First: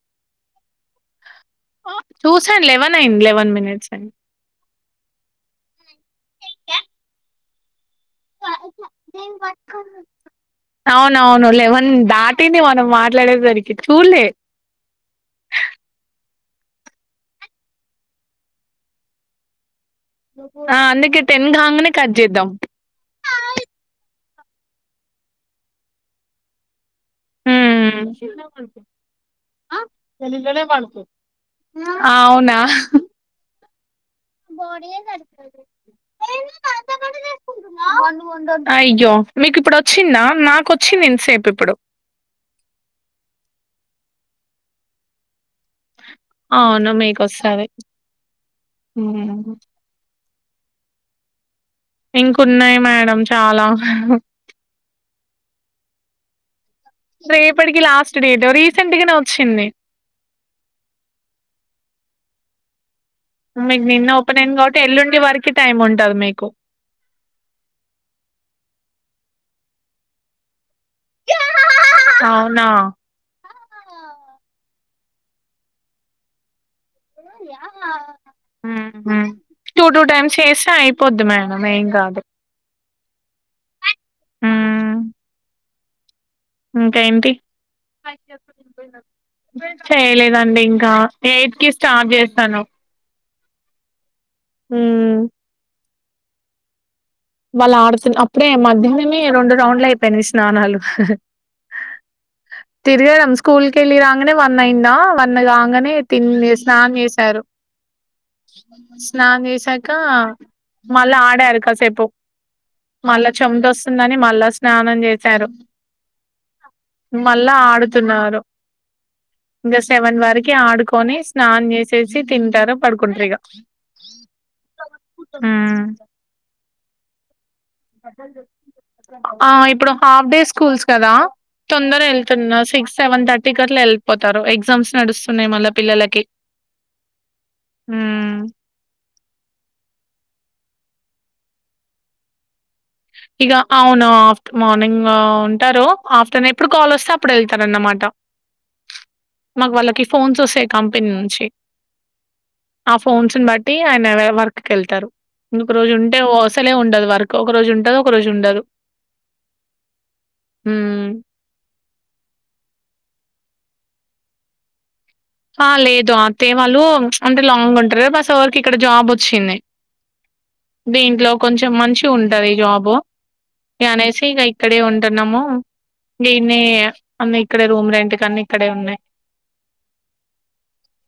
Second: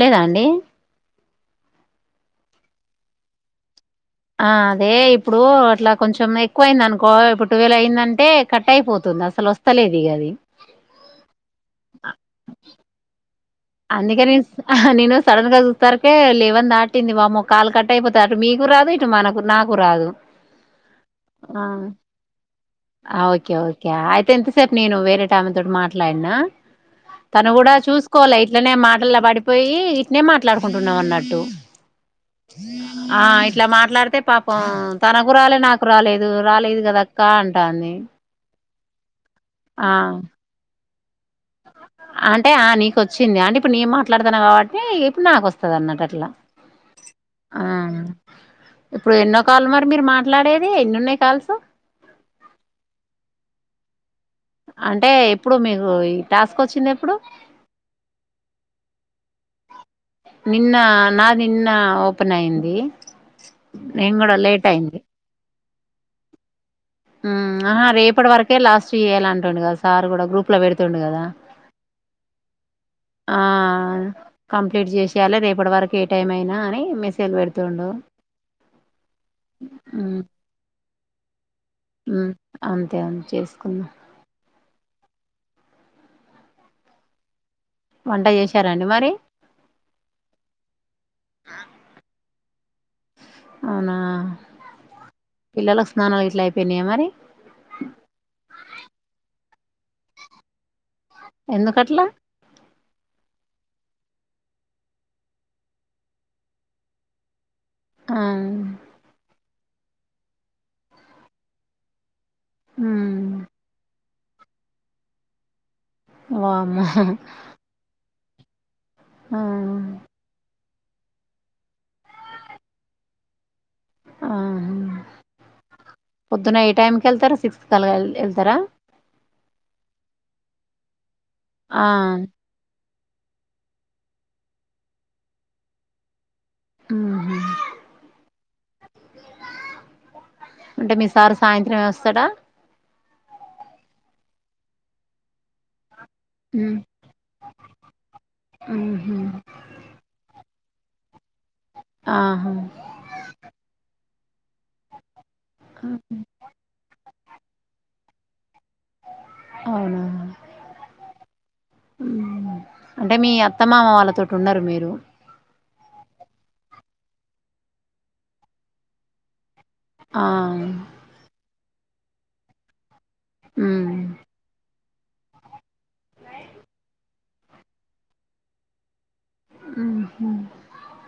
లేదా అండి చూసాను లెవెన్ అయ్యింది లెవెన్ మినిట్స్ అయ్యింది ఆ అదే ఇప్పుడు అట్లా కొంచెం ఎక్కువయింది అనుకో ఇప్పుడు ట్వీల్వ్ అయింది అను అది అవునవును లేవన్ దాటింది మనం మాట్లాడే సరికి అందుకేని నేను స సడన్ గా చూస్తారుక [unintelligible] లివెన్ దాటింది బామో కాలు కట్ అయిపోతా అటు మీకు రాదు ఇటు మనకు నాకు రాదు ఆ అందుకే టెన్ ఆ రాంగానే కట్ చేద్దాం టెంత్ సేపు నేను వేరేట ఆమె తోటి మాట్లాడినా తను కూడా ఉమ్ చూసుకోలె ఇట్లనే మాటలా పడిపోయి ఇట్నె మాట్లాడుకుంటున్నాం అన్నట్టు అవునా ఆ ఇట్ల మాట్లాడు అయితే పాపం తనకు రాలేదు నాకు రాలేదు రాలేదు కదక్క అంటాంది అయ్యో మీకు ఇప్పుడు ఆ వచ్చిందా నాకు చ్చింది ఇంత సేపు ఇప్పుడు అంటే ఆ నీకు వచ్చింది అంటే ఇప్పుడు నే మాట్లాడుతాను కాబట్టి ఇప్పుడు నాకు వస్తా అన్నట్ అట్లా అవును మీకు ఆ వస్తది ఇప్పుడు ఎన్నో ఉమ్. కాల్ మరి మీరు మాట్ మాట్లాడేది ఎన్ని ఉన్నాయి కాల్స్ ఇంకన్నాయి మేడం చాలా అంటే ఇప్పుడు మీకు ఈ టాస్ రేపటికి లాస్ట్ డేట్ రీసెంట్గానే వచ్ చ్చింది నిన్న నా నిన్న ఓపెన్ అయింది మీది నిన్న నేను కూడా ఓపెన్ అయింది లేట్ కాబట్టి ఎలుండి వరకి టైం ఉంటది మీకు ఆ ఆహా రేపటి వరకే లాస్ట్ చేయ్యాల అంటుండు కదా సార్ కూడా గ్రూప్ లో పెడుత తుండు కదా అవునా ఆ ఆ కంప్లీట్ చేసేయాలే రేపటి వరకు ఏ టైం అయినా అని మేస్ మ్ మ్మ్ టూ టూ టైమ్స్ చేసా అయి పొద్ది మే మ్ అంతే చేసుకున్నా ఊమ్ ఇంకా ఏంటి వంట చేశారండి మరి చేయలేదండి ఇంకా ఎయిట్ కి స్టాప్ చేస్ తను అవునా ఊమ్ పిల్లల స్ నాన్న ఇట్లా అయిపోయినాయ మరి బళ్ళ ఆడతునప్పుడే మధ్యాహ్నమే రెండు రౌండ్లు అయిపోయింది స్నానాలు ఎందుకట్లా తిరగడం స్కూల్ కి వెళ్ళి రా అనే వన్ అయింద వన్ కాగానే తిని స్నానం చేసారు ఆ స్నానం చేసాక కా మళ్ళ ఆడారు కాసేపు మళ్ళా మ్మ్ చెమట వస్తుందని మళ్ళా స్నానం చేశారు వామ్మో తున్నారు ఆ ఇంకా సెవెన్ వరకి ఆడు కొని స్నానం చేసేసి తింటారు పడుకుంటరు ఇగా ఆ హ్ పొద్దున ఏ టైం కి వెళ్త ఆ ఇప్పుడు హాఫ్ డే స్కూల్స్ కదా ఆ తొందర వెళ్తున్నా సిక్స్ సెవెన్ తర్టీకి అట్ల వెళ్ళిపోతరు ఎగ్జామ్స్ నడుస్తున్నాయి మళ్ళ పిల్లలకి మ్మ్ మ్ అంటే మీసారు సాయంత్రం ఏ వస్తాడా ఇక అవును ఆఫ్టర్ మార్నింగ్ ఉంటారు ఆఫ్టర్ ఎప్పుడు మ్మ్ కాల్ వస్తే అప్పుడు వెళ్తారన్నమాట మ్మ్ మాకు వాళ్ళకి ఫోన్స్ వస్తాయ్ కంపెని నుంచి ఆహా ఆ ఫోన్స్ బట్టి ఆయన వర్క్ కి వెళ్తారు ఒక రోజు ఉంటే ఒ అసలే ఉండదు వర్క్ ఒక రోజు ఉన్ ది ఒక రోజు ఉండదు అవునా ఉమ్. ఉ అంటే మీ అత్ త్తమామ వాళ్ళతోటి ఉండరు మీరు ఆ లేదు అత్తయ్య వాళ్ళు అంటే లాంగ్ ఉంటారు మా సార్ కి ఇక్కడ జాబ్ వచ్చింది ఆ మంచిగ ఉంటది ఈ జాబ్ మ్మ్ అనేసి ఇక్కడ ఉండి టున్నాము దీన్ని అన్ని ఇక్కడే రూమ్ రెంట్ అన్నీ ఇక్కడే ఉన్నాయి ఉ ఊ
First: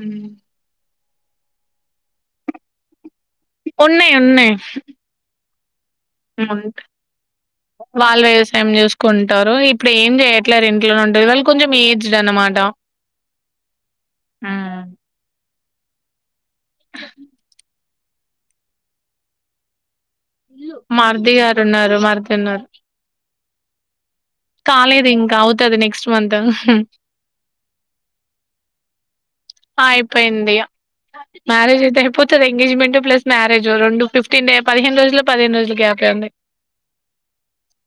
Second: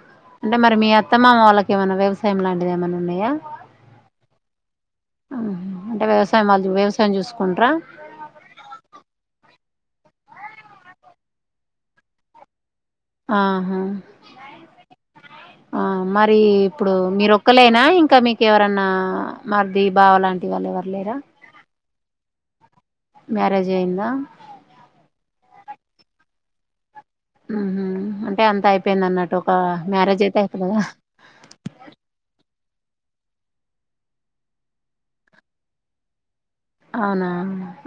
హ్మ్. అంటే మరి మీ అత్తామామ వాళ్ళకి ఏవన్నా వ్యవసాయం లాంటిది ఏమన్నా ఉన్నాయా. ఉన్నయి ఉన్నాయి ఉహు. అంటే వ్యవసాయం ఉ వాళ్ళు వ్యవసాయం చూసుకుంటారా వాళ్ళు వ్యవసాయం చేసుకుంటారు ఇ ప్పుడు ఏం చేయట్లేరు ఇంట్లోనే ఉండి, వాళ్ళు కొంచెం ఏజ్డ్ అన్నమాట ఆహా హ్మ్. ఆ మర్ రి ఇప్పుడు మీరు ఒక్కలేనా ఇం ఇంకా మీకెవరన్నా మరిది బావ లాంటి వాళ్ళు ఎవర్ లేరా? మరి తిన్నర మ్యారేజ్ అయిందా కాలేదు. ఇంక అవుతది నెక్స్ట్ మంత్ ఇహ్ మ్ మ్ అంటే అంత అయిపోయింది అన్నట్టు ఒక మ్యారేజ్ అయితే అయిపోయింది. అయిపొతద. మ్యారేజ్ అయితే అయిపోతది ఎంగేజ్మెంట్ ప్లస్ మ్యారజ్ రెండు ఫిఫ్టీనే పదిహేను రోజు, పదిహేను రోజులు గ్యాప్ అ ఉంది. అవునా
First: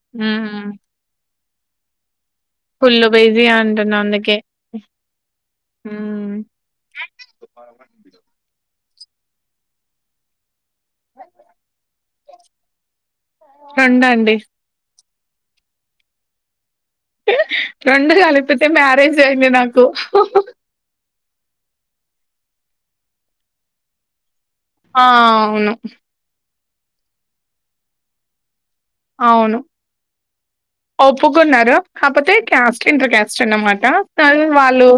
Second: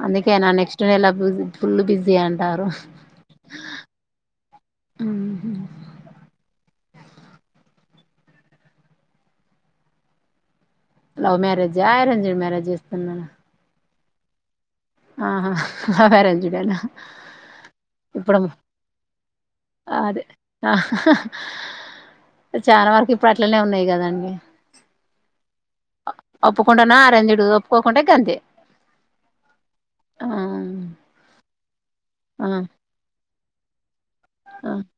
అందుకే నా నెక్స్ట్ నెల పూజ్ ఫుల్ బిజియం ఫుల్ల్లో బిజి అంటున్నా అందుకే ఉహు అందర్ లవ్ మ్యారేజా, ఆరెంజ్డ్ మ్యారేజ్ చేస్తున్నా రెండండి ఆహా లవర్రాఙ్డేనా హు రెండు కలిపితే మ్యారేజ్ అయింది నాకు హా అదే హ ఆ చాలా వరకు ఇప్పుడు అట్లనే ఉన్నాయి కదండి. ఆ అవును ఒప్పుకుంటడాన ఆరెంజ్డ్, ఒప్పుకోకుంటె గంతే అవును ఆ ఒప్పుకున్నారా కపోతే ఆ క్యాస్ట్ ఇంటర్ క్యాస్ట్. చిన్నమాట ఆ వాళ్ళు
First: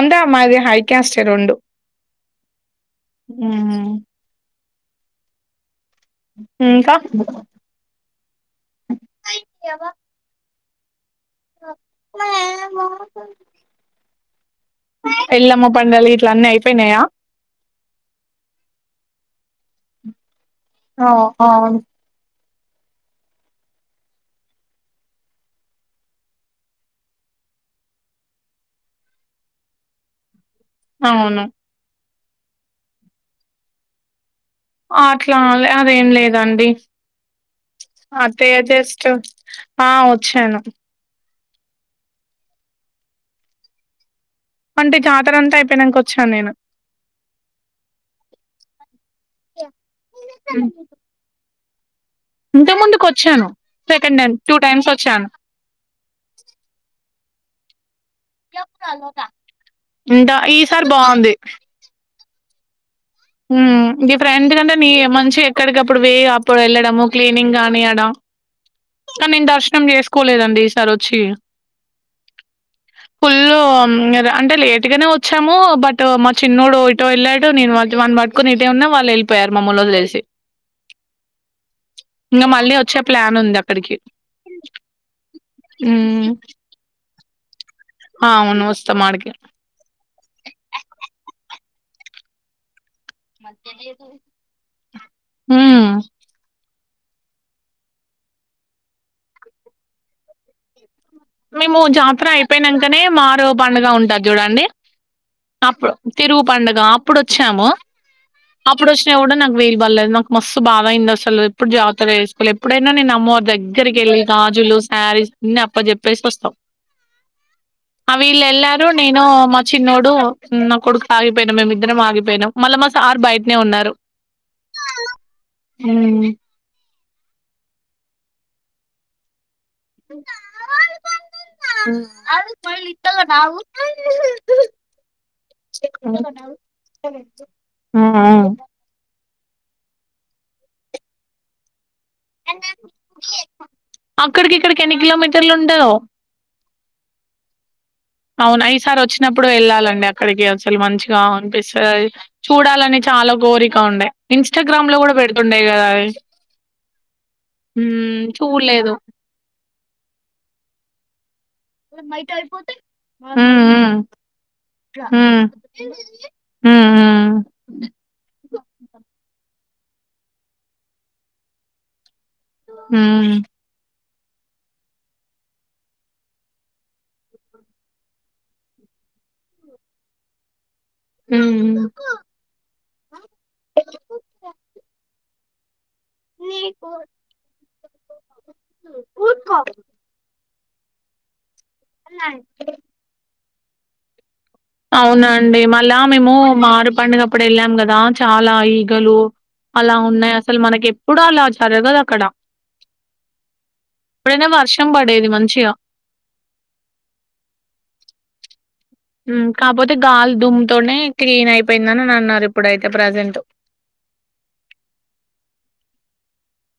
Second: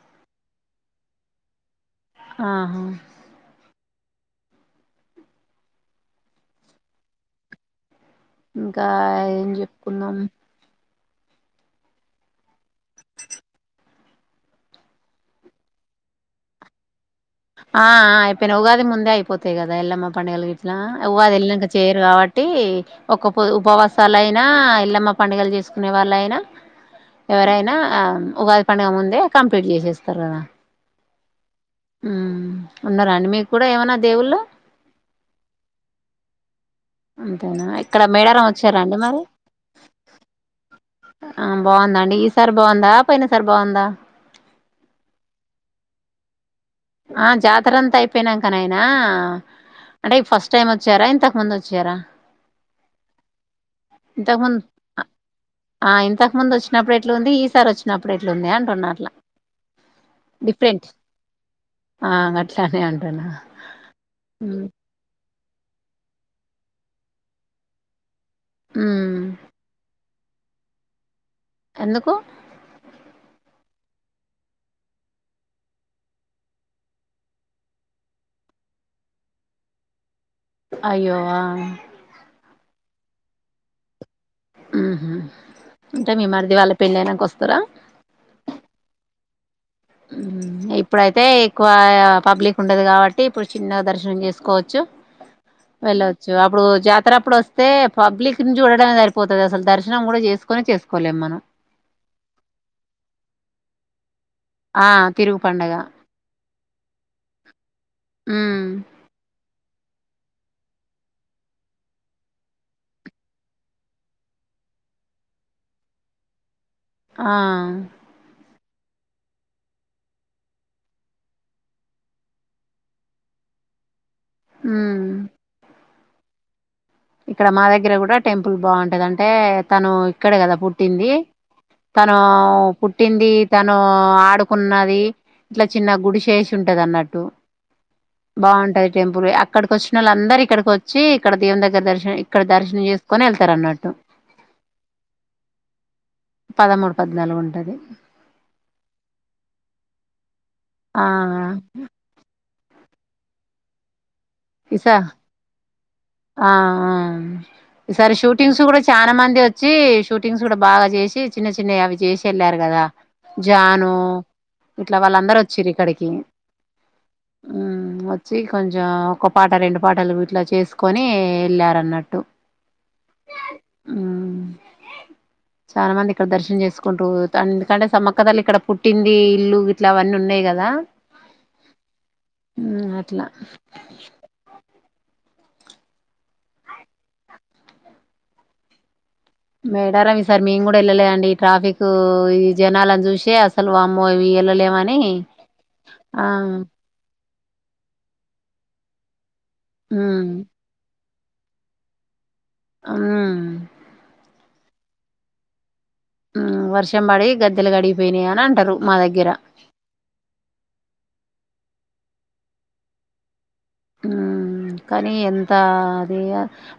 అంతే అమ్మాయిది హై క్యాస్ట్ రెండు ఆహా ఆ ఇంకా ఇంకా ఏం చెప్పుకున్నాం [unintelligible] ఎల్లమ్మ పండల్ ఇట్ల అన్నీ అయిపోయినాయా ఆ ఆ అయిపోయినాయి ఉగాది ముందే అయిపోతాయి కదా ఎల్లమ్మ పంండగల గిట్లా ఆ ఉగాది వెళ్ళినాక అవును చేయరు కాబ ట్టి ఒక పొద్ ఉపవాసాలుయినా ఎల్లమ్మ పండుగలు చేసుకునే వాళ్ళయినా ఎవరైనా ఉగాది పండగ ముందే కంప్లీట్ చేసేస్తారు కదా అవును మ్మ్ ఉన్నారా అండి మీకు కూడా ఏమనా దేవుళ్ళు అట్లా అ అదేం లేదండి అంతేనా ఇక్కడ మేడారం అత్తయ్య వచ్చారండి జస్ట్ మరి ఆ వచ్చాను ఆ బాగుందా అండి ఈసారి బాగుందా పోయిన సార్ బాగుందా అంటే జాతర అంతా అయిపోయినంక వచ్చాను నేను ఆ జాతర అంతా అయిపోయినంకనైన అంటే ఫస్ట్ టైం వచ్చారా ఇంతకు ముందు వచ చేరా ఇంతకు ముందుకు వచ్చాను సెకండ్ టైం ఇంతకు టూ ముందు టైమ్స్ వచ్చాను ఆ ఇంతకు ముందు వచ్చినప్పుడు ఎట్లుంది ఈసారి వచ్ ఇంద ఈసారి డిఫరెంట్ బాగుంది ఆ అట్లనే అన్ మ్మ్ గీ ఫ్రెండ్ కంటే నీ మంచి అక్కడికిప్పుడు వేయ అప్పుడు వెళ్ళడము క్లీనింగ్ గా అనియడం మ్మ్ కానీ నేన్ దర్శనం చేస్ కోలేదండి ఈసారి వచ్చి ఎందుకు ఫుల్ అంటే లేటుగానే వచ్చాము బట్ మా ఫుల్లు అంటే లేటుగానీ వచ్చాము బట్ మా చిన్నడు ఇటో వెళ్ళాడు నేను వని పట్టుకొని ఇటే ఉన్నా వాళ్ళు వెళ్ళిపోయారు మామ్ముల్లు తెలిసి అయ్యో ఇంకా మళ్లీ వచ్చే ప్లాన్ ఉందా కడికి హ్మ్ హు అంటే మీ మరిది వాళ్ళ పెళ్ళైనంక వస్ తర ఆ ఆవును వస్తాం అడకే హ్మ్ హు ఇప్పుడైతే ఎక్కువ పబ్లిక్ ఉండదు కాబ ట్టి ఇప్పుడు చిన్నగా దర్శనం చేసుకోవచ్చు ఉమ్ వెళ్ళొచ్చు అప్పుడు జా తర అప్పుడు వస్తె పబ్లిక్ నీ నుంచి చూడమే సరిపోతుంది అసలు దర్శనం కూడా చేసుకుొని చేస్ మేము జాతర అయిపోయినంకనే మరో బండుగా ఉంటద చూడండి ఆ తిరుగు పండగ అప్పుడు తిరుగు పడుగ అప్పుడు వచ్చాము మ్మ్ అప్పుడు వచ్చినా కూడా నాకు వీలు పళ్లేదు నాకు మస్తు బాధయింది అసలు ఎప్పుడు జాగతర వేసుక ఎప్పుడైనా నేను అమ్మవారి దగ్గరికి వెళ్ళి గాజుల్ సారీస్ అన్ని అప్ప చెప్ ప్పేసి వస్తాం ఆ ను నేను మా చిన్నోడు నా కొడుకు ఆగిపోయినా మేముమిద్దరం ఆగిపోయినాం మళ్ళా మా సార్ బయటనే ఉన్నారు హ్మ్మ్ హ్మ్మ్ ఇక్కడ మా దగ్గర కూడా టెంపుల్ బాగుంటది అంటే తను ఇక్కడే కదా పుట్టింది తను పుట్టింది తను ఆడుకున్నది ఇట్లా చిన్న గుడిసె వేసి ఉంటది అన్నట్టు బాగుంటది టెంపుల్ ఇక్కడి కి వచ్చినోళ్ళందరు ఇక్కడికి వచ్చి ఇక్కడ దేవుని దగ్గర దర్శనం ఇక్కడ దర్శని చేసుకొని వెళ్ ళ్తారాన్నట్టు అక్కడికి ఇక్కడికి ఎన్ని కిలోమీటర్లు ఉంటదో నలాగు ఉంటది అవున ఈసారి వచ్చినప్పుడు వెళ్ళాలండి అక్కడికి వెళ్ అసలు ఆ మంచిగా అనిపిస్తాది అది చూడాలని చాలా కోరిక ఉండే ఈస ఇన్స్టాగ్రామ్ లో కూడా పెడుతుండే కదా అది ఆ ఆ ఈసారి హ్మ్ షూటింగ్స్ కూడా చూడలేదు. చానా మంది వచ్చి షూటింగ్స్ కూడా బాగా చేసి చిన్న చిన్నవి అవి చేసి వెళ్ళారు కదా హ్మ్ జాను హ్మ్ ఇట్లా వాళ్ళందరు హ్మ్ వచ్చిళ్లు ఇక్కడికి హ్మ్ హ్మ్ వచ్చి కొంచెం ‌పాట రెండు పాటలు ఇట్లా చేసుకోని వెళ్ళారు అన్నట్టు హ్మ్. హ్మ్మ్ చాలా మంది ఇక్కడ దర్శనం చేసుకుంటు పోతాళ్లు ఎందుకంటే సమ్మక్క తల్లి ఇక్కడ పుట్టింది ఇల్లు గిట్లా అవన్నీ ఉన్నాయి కదా హ్మ్. ఊ హ్ అట్లా మేడారం ఈ సారి మేం కూడా వెళ్ళలే అండి ట్రాఫక్ క్‌ ఈ జనాలని చూసే వామ్మో ఏవి అవునండి మళ్ళా మేము మారు పండుగ అప్పుడు వెళ్ళాం కదా చాలా ఈగలు అలా మ్మ్ ఉన్నాయి అసలు మనకి ప్పుడు అలా జరగదు అక్కడ అ మ్ ప్పుడున్న వర్షం పడేది మంచిగా వర్షం పడి గద్దెలు కడిగిపోయినయి అని అంటారు మా దగ్గర కాకపోతే గాలి దుమ్ము తోనే క్లీన్ అయిపోయిందని అని అన్నారు ఇప్పుడైతే ప్రజెంట్ మ్ కానీ ఎంత అది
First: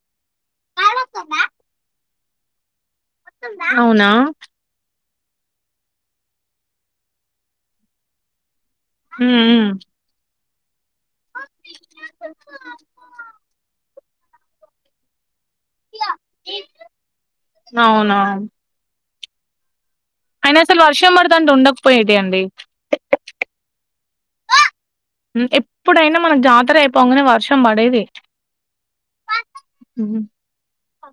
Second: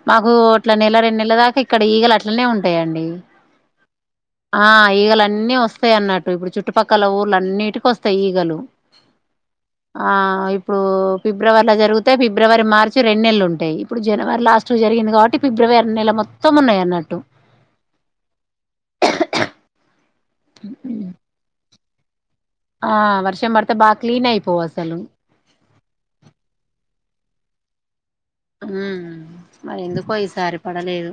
మాకు అట్ల నెల రెండు నెల్ల దాకా ఇక్కడ ఈగల ఇట్లనే ఉంటాయండి అవునా ఆ ఈగలు అన్నీ వస్తాయి అన్నట్టు ఇప్పుడు చుట్టుపక్కల ఊళ్లు అన్నిటికి వస్తాయి ఈగలు ఉహ్ హ్ ఆ! ఇప్పుడు ఫిబ్రవరి జరిగితే మార్చి నెలలుంటాయి. ఇప్పుడు జనవరి లాస్ట్ లో జరిగింది కాబట్టి ఫిబ్రవరి నెల మొత్తం ఉన్నాయి అన్నట్టు అవునా! అయినా అసలు వర్షం పడుతాంటె ఉండ పోయేటి అండి ఆ వర్షం పడితే బాగా క్లీనై పోవ్ అసలు పొంగానే వర్షం పడేదె ఉమ్ మరి ఎందుకో ఈసారి పడలేదు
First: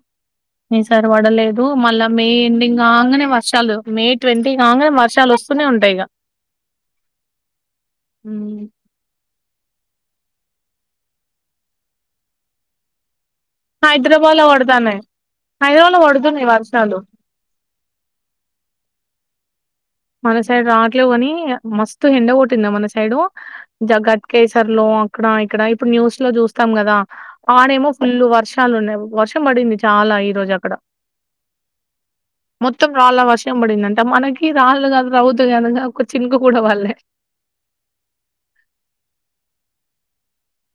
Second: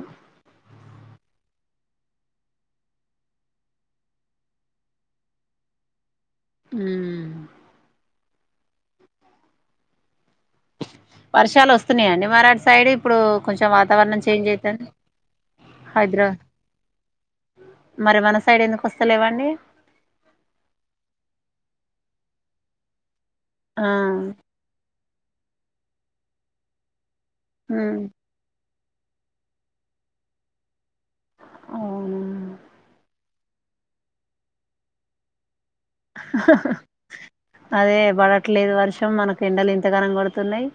ఈసారి పడలేదు మళ్ళా మే ఎండింగ్ కాంగనే వర్షాలు మే ట్వంటీ కాంగానే వర్షాలు వస్తూనే ఉంటాయిగ ఉహ్ హ వర్షాలు వస్తున్నాయండి మరటు సైడ్ ఇప్పుడు కొంచెం వాతావరణం హైదరాబాద్‌లో చేంజ్ అయితాంది పడతాన్నాయి. హైదరాబాద్‌లో హైదరాబాద్ పడుతున్నాయి వర్షాలు. మరి మన సైడ్ ఎందుకు వస్తలేవండి మన సైడ్ రాట్లెవ్ కాని మస్తు ఎండ కొట్టిందా మన సైడు ఆ జగత్ కేసర్లో ఇక్కడ ఇక్కడ ఇప్పుడు న్యూస్ లో చూస్తాం కదా ఆడేమో ఉమ్ ఫుల్ వర్షం వర్షాలు ఉన్నాయి వర్షం పడింది చాలా ఈ రోజు అక్కడ అవును మొత్తం రాళ్ల వర్షం షమ్ పడింది అంట మనకి రాళ్ళ గాదు రౌతుగాదు అదే పడట్లేదు వర్షం మనకు ఎండలెం లింతగానం [unintelligible] కోడుతున్నాయి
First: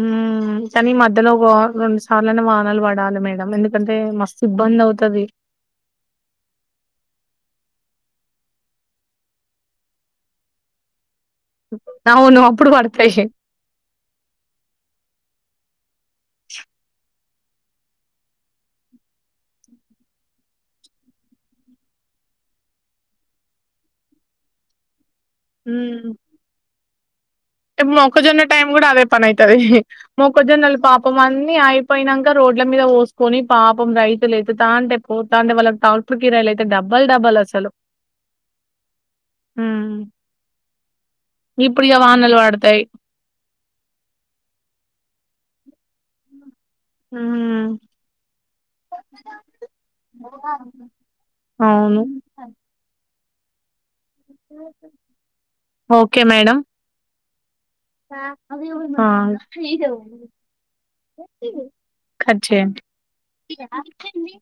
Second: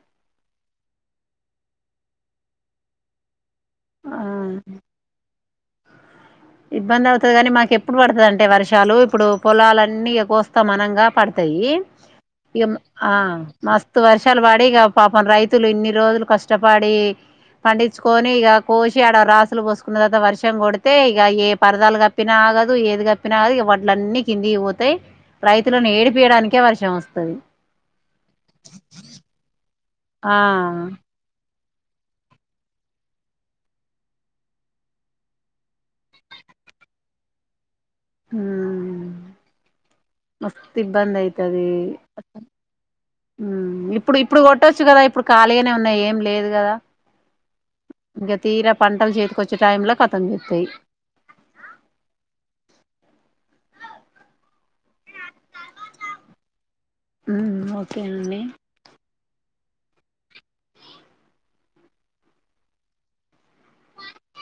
ఉమ్ కానీ ఈ మధ్యలో వా ఒక రెండు సార్లన్నా వానాలు పడాలి ఎందుకు అంతే ఆ మస్తే ఇబ్బంది అవుతది ఇబ్బంది అవుతది కాని మాకు ఎప్పుడు పడుతది అంటే వర్షాలు ఇప్పుడు పొలాలన్నీ ఇగ కోస్తాం అనంగా పడత యి అవును ఇగ అప్పుడు ఆ పడతాయి. మస్తు వర్షాలు పడి ఇగ పాపం రైతు తులన్నీ [unintelligible] న్ని రోజులు కష్టపడి పండించుకొని ఇక కోషి ఆడ రాసులు పోసుకున్న తర్వాత వర్షం కొడితే ఈగ ఏ పరదాలు కప్పినా ఆగదు ఏది కప్పినా ఆగదు ఇక వడ్లన్నీ అన్ని కిందికి పోతాయి రైతులను ఏడిపీయడానికె వర్షం వస్త తై [unintelligible] ఇటు మొక్కజొన్న టైం కూడా అదే పని అయితది ఆ మొక్కజొన్నలు పాపం అన్ని ఆయి పోయినంకా రోడ్ల మీద పోసుకొని పాపం రైతులు ఎత్తుత అంటే పోత్తాంటే వాళ్ళ ట్రాక్టర్ కిరాలు అయితే డబల్ డబల్ అసలు ఉమ్ ఉమ్ మస్తు ఇబ్బంది అయితది వానలు పడతాయి. మ్ ఇప్పుడు ఇప్పుడు కొట్టొచ్చు కదా కదా ఇప్పుడు ఖాళీగానే ఉన్నాయి కదా ఏం లేదు కదా హ్మ్. ఇంకా తీరా పంటలు చేతికొచ్చే టైం లో కతం చేత్తాయి అవును. ఓకే మేడం ఉమ్ ఆ కట్ చేయండి